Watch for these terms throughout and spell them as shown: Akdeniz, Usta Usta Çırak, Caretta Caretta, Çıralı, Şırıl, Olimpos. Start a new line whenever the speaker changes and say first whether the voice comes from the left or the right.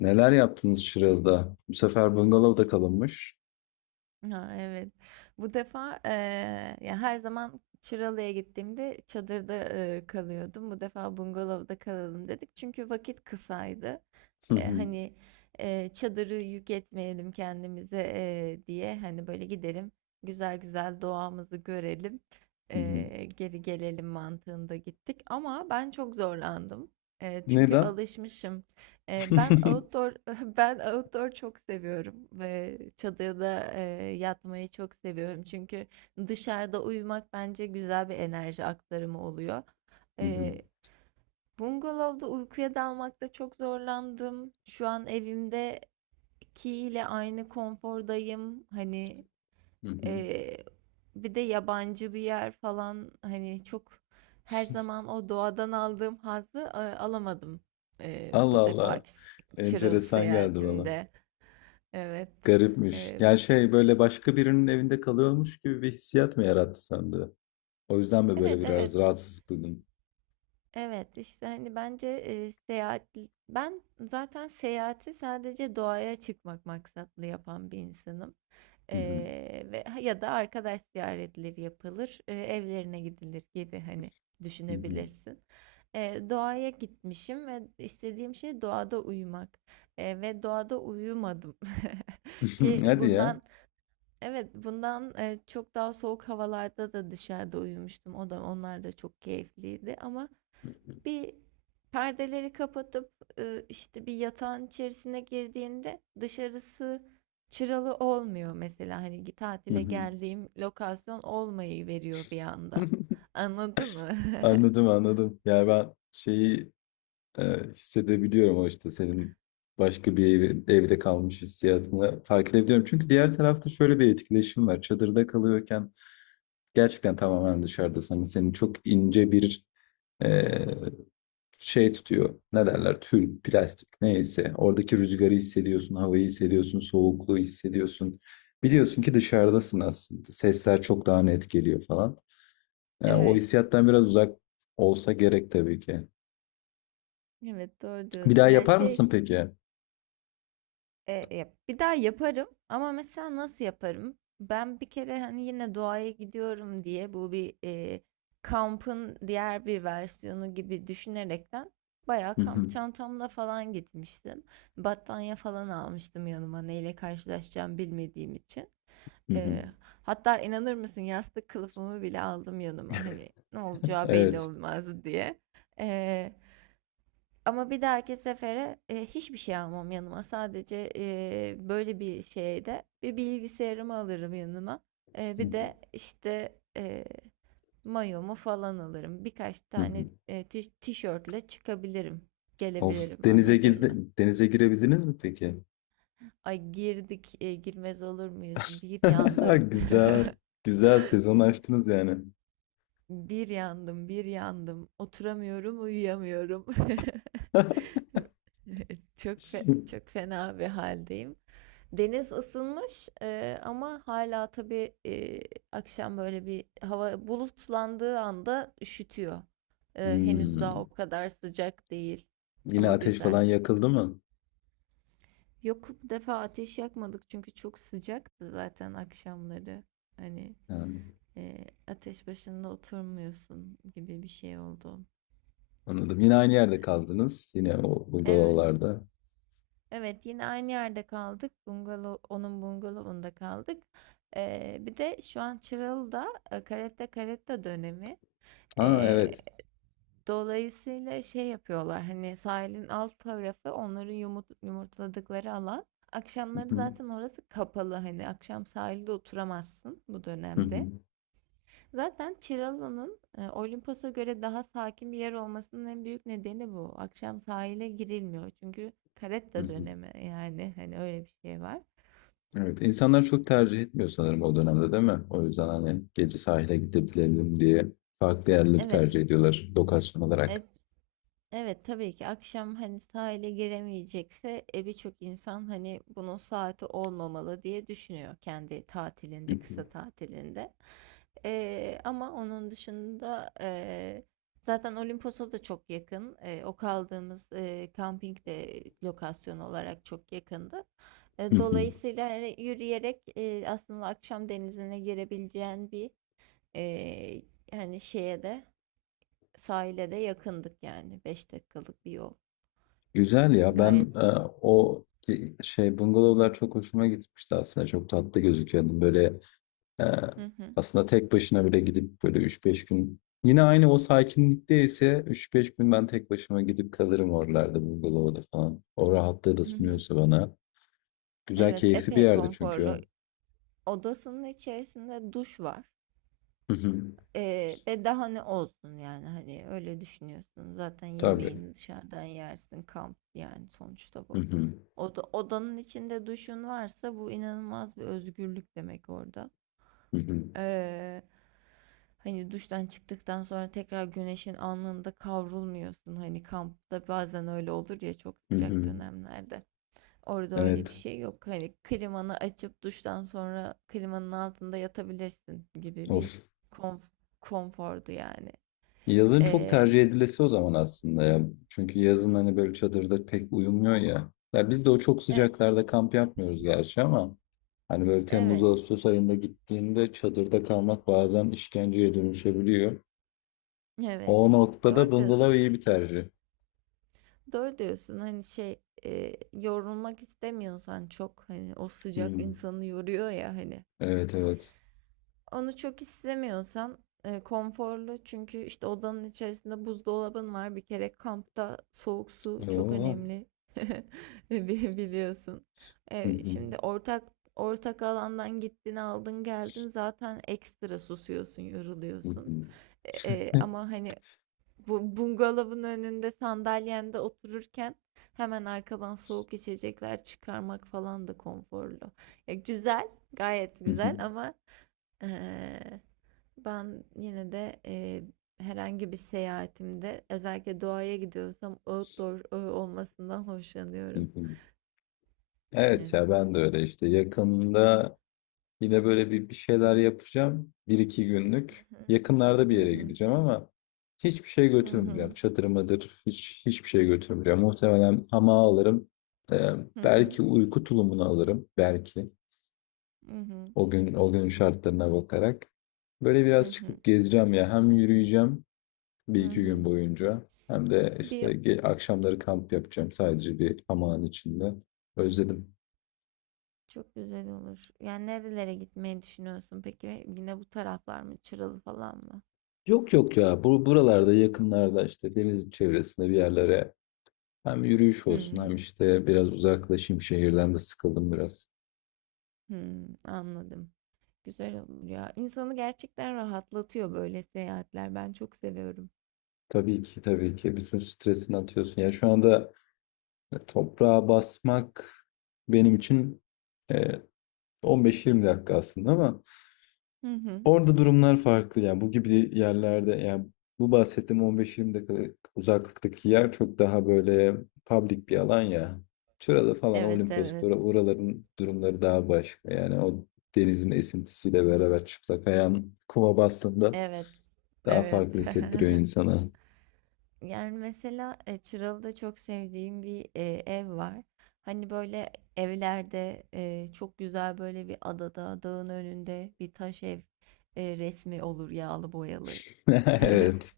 left: Neler yaptınız Şırıl'da? Bu sefer bungalovda kalınmış.
right: Ha, evet. Bu defa ya her zaman Çıralı'ya gittiğimde çadırda kalıyordum. Bu defa bungalovda kalalım dedik. Çünkü vakit kısaydı.
left: Hı
right: Eee,
left: hı,
right: hani, çadırı yük etmeyelim kendimize, diye, hani, böyle gidelim, güzel güzel doğamızı görelim,
left: hı hı.
right: geri gelelim mantığında gittik ama ben çok zorlandım. Çünkü
left: Neden?
right: alışmışım. Ben outdoor ben outdoor çok seviyorum ve çadırda, yatmayı çok seviyorum. Çünkü dışarıda uyumak bence güzel bir enerji aktarımı oluyor.
left: Hı hı,
right: Bungalovda uykuya dalmakta çok zorlandım. Şu an evimdeki ile aynı konfordayım. Hani
left: hı hı.
right: eee, bir de yabancı bir yer falan hani çok her zaman o doğadan aldığım hazzı alamadım eee,
left: Allah
right: bu
left: Allah.
right: defaki s- Çıralı
left: Enteresan geldi bana.
right: seyahatimde. Evet.
left: Garipmiş.
right: Eee,
left: Yani şey böyle başka birinin evinde kalıyormuş gibi bir hissiyat mı yarattı sende? O yüzden mi böyle
right: evet
left: biraz
right: evet
left: rahatsızlık duydun?
right: evet işte hani bence seyahat ben zaten seyahati sadece doğaya çıkmak maksatlı yapan bir insanım.
left: Hı hı,
right: Ve ya da arkadaş ziyaretleri yapılır, evlerine gidilir gibi hani
left: hı hı.
right: düşünebilirsin. Doğaya gitmişim ve istediğim şey doğada uyumak. Ve doğada uyumadım. Ki
left: Hadi ya.
right: bundan evet bundan eee, çok daha soğuk havalarda da dışarıda uyumuştum. O da onlar da çok keyifliydi ama
left: Hı hı,
right: bir perdeleri kapatıp, işte, bir yatağın içerisine girdiğinde dışarısı çıralı olmuyor mesela, hani,
left: hı
right: tatile
left: hı.
right: geldiğim lokasyon olmayı veriyor bir anda. Anladın mı?
left: Anladım anladım. Yani ben şeyi. Evet, hissedebiliyorum o işte senin başka bir evde kalmış hissiyatını fark edebiliyorum. Çünkü diğer tarafta şöyle bir etkileşim var. Çadırda kalıyorken gerçekten tamamen dışarıdasın. Hani seni çok ince bir e, şey tutuyor. Ne derler? Tül, plastik neyse. Oradaki rüzgarı hissediyorsun, havayı hissediyorsun, soğukluğu hissediyorsun. Biliyorsun ki dışarıdasın aslında. Sesler çok daha net geliyor falan. O
right: Evet,
left: hissiyattan biraz uzak olsa gerek tabii ki.
right: evet, doğru
left: Bir daha
right: diyorsun. Yani,
left: yapar
right: şey.
left: mısın peki?
right: E, ya bir daha yaparım ama mesela nasıl yaparım? Ben bir kere hani yine doğaya gidiyorum diye bu bir kampın diğer bir versiyonu gibi düşünerekten bayağı
left: Hı
right: kamp
left: hı.
right: çantamla falan gitmiştim. Battaniye falan almıştım yanıma neyle karşılaşacağım bilmediğim için.
left: Hı hı.
right: E, hatta inanır mısın yastık kılıfımı bile aldım yanıma hani ne olacağı belli
left: Evet.
right: olmaz diye. Ama bir dahaki sefere, hiçbir şey almam yanıma. Sadece, böyle bir şeyde bir bilgisayarımı alırım yanıma.
left: Hı
right: Bir
left: hı.
right: de, işte, mayomu falan alırım. Birkaç
left: Hı
right: tane,
left: hı.
right: tişörtle çıkabilirim,
left: Of
right: gelebilirim,
left: denize
right: anladın
left: girdi,
right: mı?
left: denize girebildiniz mi peki?
right: Ay girdik, girmez olur muyuz? Bir yandım,
left: Güzel. Güzel sezon açtınız yani.
right: bir yandım, bir yandım. Oturamıyorum, uyuyamıyorum. Çok fena bir haldeyim. Deniz ısınmış, ama hala tabii, akşam böyle bir hava bulutlandığı anda üşütüyor. Henüz daha
left: Hmm.
right: o kadar sıcak değil
left: Yine
right: ama
left: ateş
right: güzel.
left: falan yakıldı mı?
right: Yok, bu defa ateş yakmadık çünkü çok sıcaktı zaten akşamları. Hani,
left: Yani,
right: eee, ateş başında oturmuyorsun gibi bir şey oldu.
left: anladım. Yine aynı yerde kaldınız. Yine o
right: Evet.
left: bungalovlarda.
right: Evet, yine aynı yerde kaldık. Bungalov, onun bungalovunda kaldık. Bir de şu an Çıralı'da Caretta Caretta dönemi.
left: Ha
right: Ee,
left: evet.
right: dolayısıyla şey yapıyorlar hani sahilin alt tarafı onların yumurtladıkları alan.
left: Hı
right: Akşamları
left: hı.
right: zaten orası kapalı hani akşam sahilde oturamazsın bu
left: Hı hı.
right: dönemde. Zaten Çıralı'nın Olimpos'a göre daha sakin bir yer olmasının en büyük nedeni bu. Akşam sahile girilmiyor çünkü
left: Hı
right: karetta
left: hı.
right: dönemi yani hani öyle bir şey var.
left: Evet, insanlar çok tercih etmiyor sanırım o dönemde değil mi? O yüzden hani gece sahile gidebilelim diye farklı yerleri
right: Evet,
left: tercih ediyorlar lokasyon olarak.
right: et, Evet, tabii ki akşam hani sahile giremeyecekse birçok insan hani bunun saati olmamalı diye düşünüyor kendi
left: Hı
right: tatilinde kısa
left: hı.
right: tatilinde. Ama onun dışında zaten Olimpos'a da çok yakın. O kaldığımız kamping de lokasyon olarak çok yakındı.
left: Hı
right: E,
left: hı.
right: dolayısıyla hani yürüyerek aslında akşam denizine girebileceğin bir e, hani şeye de sahile de yakındık yani 5 dakikalık bir yol.
left: Güzel ya ben
right: Gayet.
left: o şey bungalovlar çok hoşuma gitmişti aslında çok tatlı gözüküyordu böyle e,
right: Hı hı.
left: aslında tek başına bile gidip böyle üç beş gün yine aynı o sakinlikte ise 3-5 gün ben tek başıma gidip kalırım oralarda bungalovda falan o rahatlığı da
right: Hı hı.
left: sunuyorsa bana güzel
right: Evet,
left: keyifli bir
right: epey
left: yerdi
right: konforlu.
left: çünkü
right: Odasının içerisinde duş var.
left: Hı hı.
right: Ve daha ne olsun yani hani öyle düşünüyorsun. Zaten
left: Tabii.
right: yemeğini dışarıdan yersin. Kamp yani sonuçta
left: Hı
right: bu.
left: hı.
right: Odanın içinde duşun varsa bu inanılmaz bir özgürlük demek orada.
left: Hı hı.
right: Ee, hani duştan çıktıktan sonra tekrar güneşin alnında kavrulmuyorsun. Hani kampta bazen öyle olur ya çok
left: Hı
right: sıcak
left: hı.
right: dönemlerde. Orada öyle bir
left: Evet.
right: şey yok. Hani klimanı açıp duştan sonra klimanın altında yatabilirsin gibi bir
left: Of.
right: konf- konfordu yani.
left: Yazın çok
right: Ee,
left: tercih edilesi o zaman aslında ya. Çünkü yazın hani böyle çadırda pek uyumuyor ya. Ya biz de o çok
right: e-
left: sıcaklarda kamp yapmıyoruz gerçi ama hani böyle Temmuz
right: evet,
left: Ağustos ayında gittiğinde çadırda kalmak bazen işkenceye dönüşebiliyor.
right: evet.
left: O noktada
right: Doğru diyorsun.
left: bungalov iyi bir tercih.
right: Doğru diyorsun. Hani şey yorulmak istemiyorsan çok hani o sıcak
left: Hmm.
right: insanı yoruyor ya hani
left: Evet evet.
right: onu çok istemiyorsan konforlu çünkü işte odanın içerisinde buzdolabın var. Bir kere kampta soğuk su çok
left: Oo.
right: önemli. Biliyorsun.
left: Hı
right: E,
left: hı.
right: şimdi ortak alandan gittin aldın geldin zaten ekstra susuyorsun
left: Hı
right: yoruluyorsun.
left: hı.
right: E, e, ama hani bu bungalovun önünde sandalyende otururken hemen arkadan soğuk içecekler çıkarmak falan da konforlu. Ya güzel, gayet
left: Hı hı.
right: güzel ama eee, ben yine de herhangi bir seyahatimde özellikle doğaya gidiyorsam outdoor olmasından
left: Hı
right: hoşlanıyorum.
left: hı. Evet
right: Evet.
left: ya ben de öyle işte yakında. Yine böyle bir şeyler yapacağım. Bir iki günlük. Yakınlarda bir
right: Hı
left: yere
right: hı.
left: gideceğim ama hiçbir şey
right: Hı
left: götürmeyeceğim.
right: hı.
left: Çadır mıdır? Hiçbir şey götürmeyeceğim. Muhtemelen hamağı alırım. Ee,
right: Hı hı.
left: belki uyku tulumunu alırım. Belki.
right: Hı hı.
left: O gün o günün şartlarına bakarak. Böyle
right: Hı
left: biraz
right: hı. Hı hı.
left: çıkıp gezeceğim ya. Hem yürüyeceğim bir
right: Hı
left: iki gün
right: hı.
left: boyunca. Hem de işte
right: Bir
left: akşamları kamp yapacağım sadece bir hamağın içinde. Özledim.
right: Çok güzel olur. Yani nerelere gitmeyi düşünüyorsun peki? Yine bu taraflar mı? Çıralı falan mı?
left: Yok yok ya. Bu buralarda yakınlarda işte deniz çevresinde bir yerlere. Hem yürüyüş olsun
right: Hmm,
left: hem işte biraz uzaklaşayım şehirden de sıkıldım biraz.
right: hmm, anladım. Güzel olur ya. İnsanı gerçekten rahatlatıyor böyle seyahatler. Ben çok seviyorum.
left: Tabii ki tabii ki bütün stresini atıyorsun. Ya şu anda toprağa basmak benim için e, 15-20 dakika aslında ama
right: Hı hı.
left: orada durumlar farklı. Yani bu gibi yerlerde yani bu bahsettiğim 15-20 dakikalık uzaklıktaki yer çok daha böyle public bir alan ya. Çıralı falan
right: Evet,
left: Olimpos
right: evet.
left: oraların durumları daha başka. Yani o denizin esintisiyle beraber çıplak ayağın kuma bastığında
right: Evet,
left: daha
right: evet
left: farklı hissettiriyor insana.
right: Yani mesela Çıralı'da çok sevdiğim bir ev var. Hani böyle evlerde çok güzel böyle bir adada, dağın önünde bir taş ev resmi olur yağlı boyalı.
left: Evet.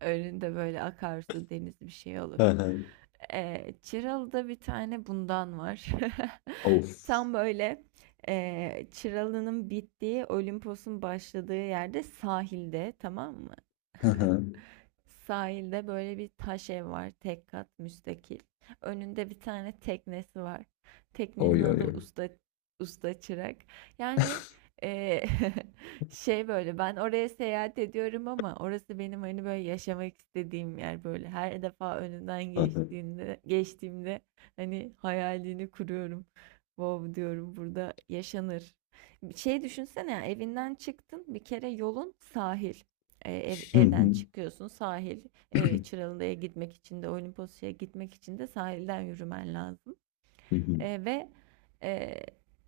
right: Önünde böyle akarsu, deniz bir şey olur.
left: Aha.
right: Çıralı'da bir tane bundan var.
left: Of.
right: Tam böyle Çıralı'nın bittiği, Olimpos'un başladığı yerde sahilde, tamam mı?
left: Aha.
right: Sahilde böyle bir taş ev var. Tek kat müstakil. Önünde bir tane teknesi var. Teknenin
left: Oy oy
right: adı
left: oy.
right: Usta Çırak. Yani eee, şey böyle ben oraya seyahat ediyorum ama orası benim hani böyle yaşamak istediğim yer böyle. Her defa önünden
left: Aha.
right: geçtiğimde hani hayalini kuruyorum. Wow diyorum burada yaşanır. Şey düşünsene ya, evinden çıktın bir kere yolun sahil. Evden çıkıyorsun sahil, Çıralı'ya gitmek için de Olimpos'a gitmek için de sahilden yürümen lazım. E, ve e,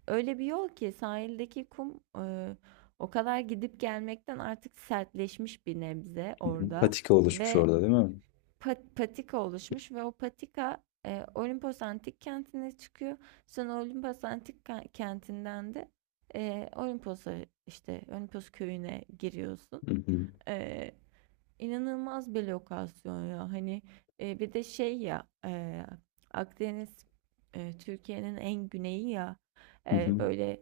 right: Öyle bir yol ki sahildeki kum o kadar gidip gelmekten artık sertleşmiş bir nebze orada
left: Patika oluşmuş
right: ve
left: orada değil mi?
right: patika oluşmuş ve o patika Olimpos Antik Kenti'ne çıkıyor. Sonra Olimpos Antik Kenti'nden de Olimpos'a işte Olimpos köyüne giriyorsun. E, İnanılmaz bir lokasyon ya. Hani bir de şey ya, Akdeniz Türkiye'nin en güneyi ya. Böyle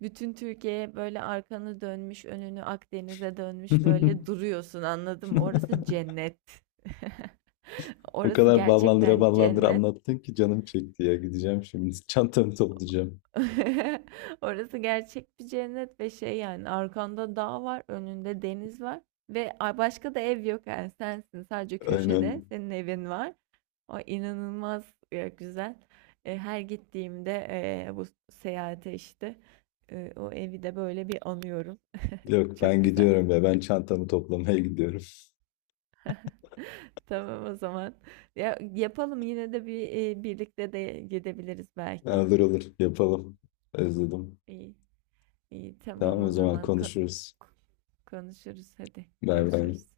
right: bütün Türkiye böyle arkanı dönmüş, önünü Akdeniz'e dönmüş böyle duruyorsun anladın mı? Orası cennet.
left: O
right: Orası
left: kadar ballandıra
right: gerçekten
left: ballandıra
right: cennet.
left: anlattın ki canım çekti ya. Gideceğim şimdi. Çantamı toplayacağım.
right: Orası gerçek bir cennet ve şey yani arkanda dağ var, önünde deniz var ve başka da ev yok yani sensin sadece köşede
left: Aynen.
right: senin evin var. O inanılmaz güzel. Her gittiğimde bu seyahate işte o evi de böyle bir anıyorum.
left: Yok
right: Çok
left: ben
right: güzel.
left: gidiyorum ve ben çantamı toplamaya gidiyorum.
right: Tamam o zaman. Ya, yapalım yine de bir, birlikte de gidebiliriz belki.
left: Olur olur yapalım. Özledim.
right: İyi, iyi, tamam
left: Tamam o
right: o
left: zaman
right: zaman.
left: konuşuruz.
right: Konuşuruz hadi,
left: Bay bay.
right: görüşürüz.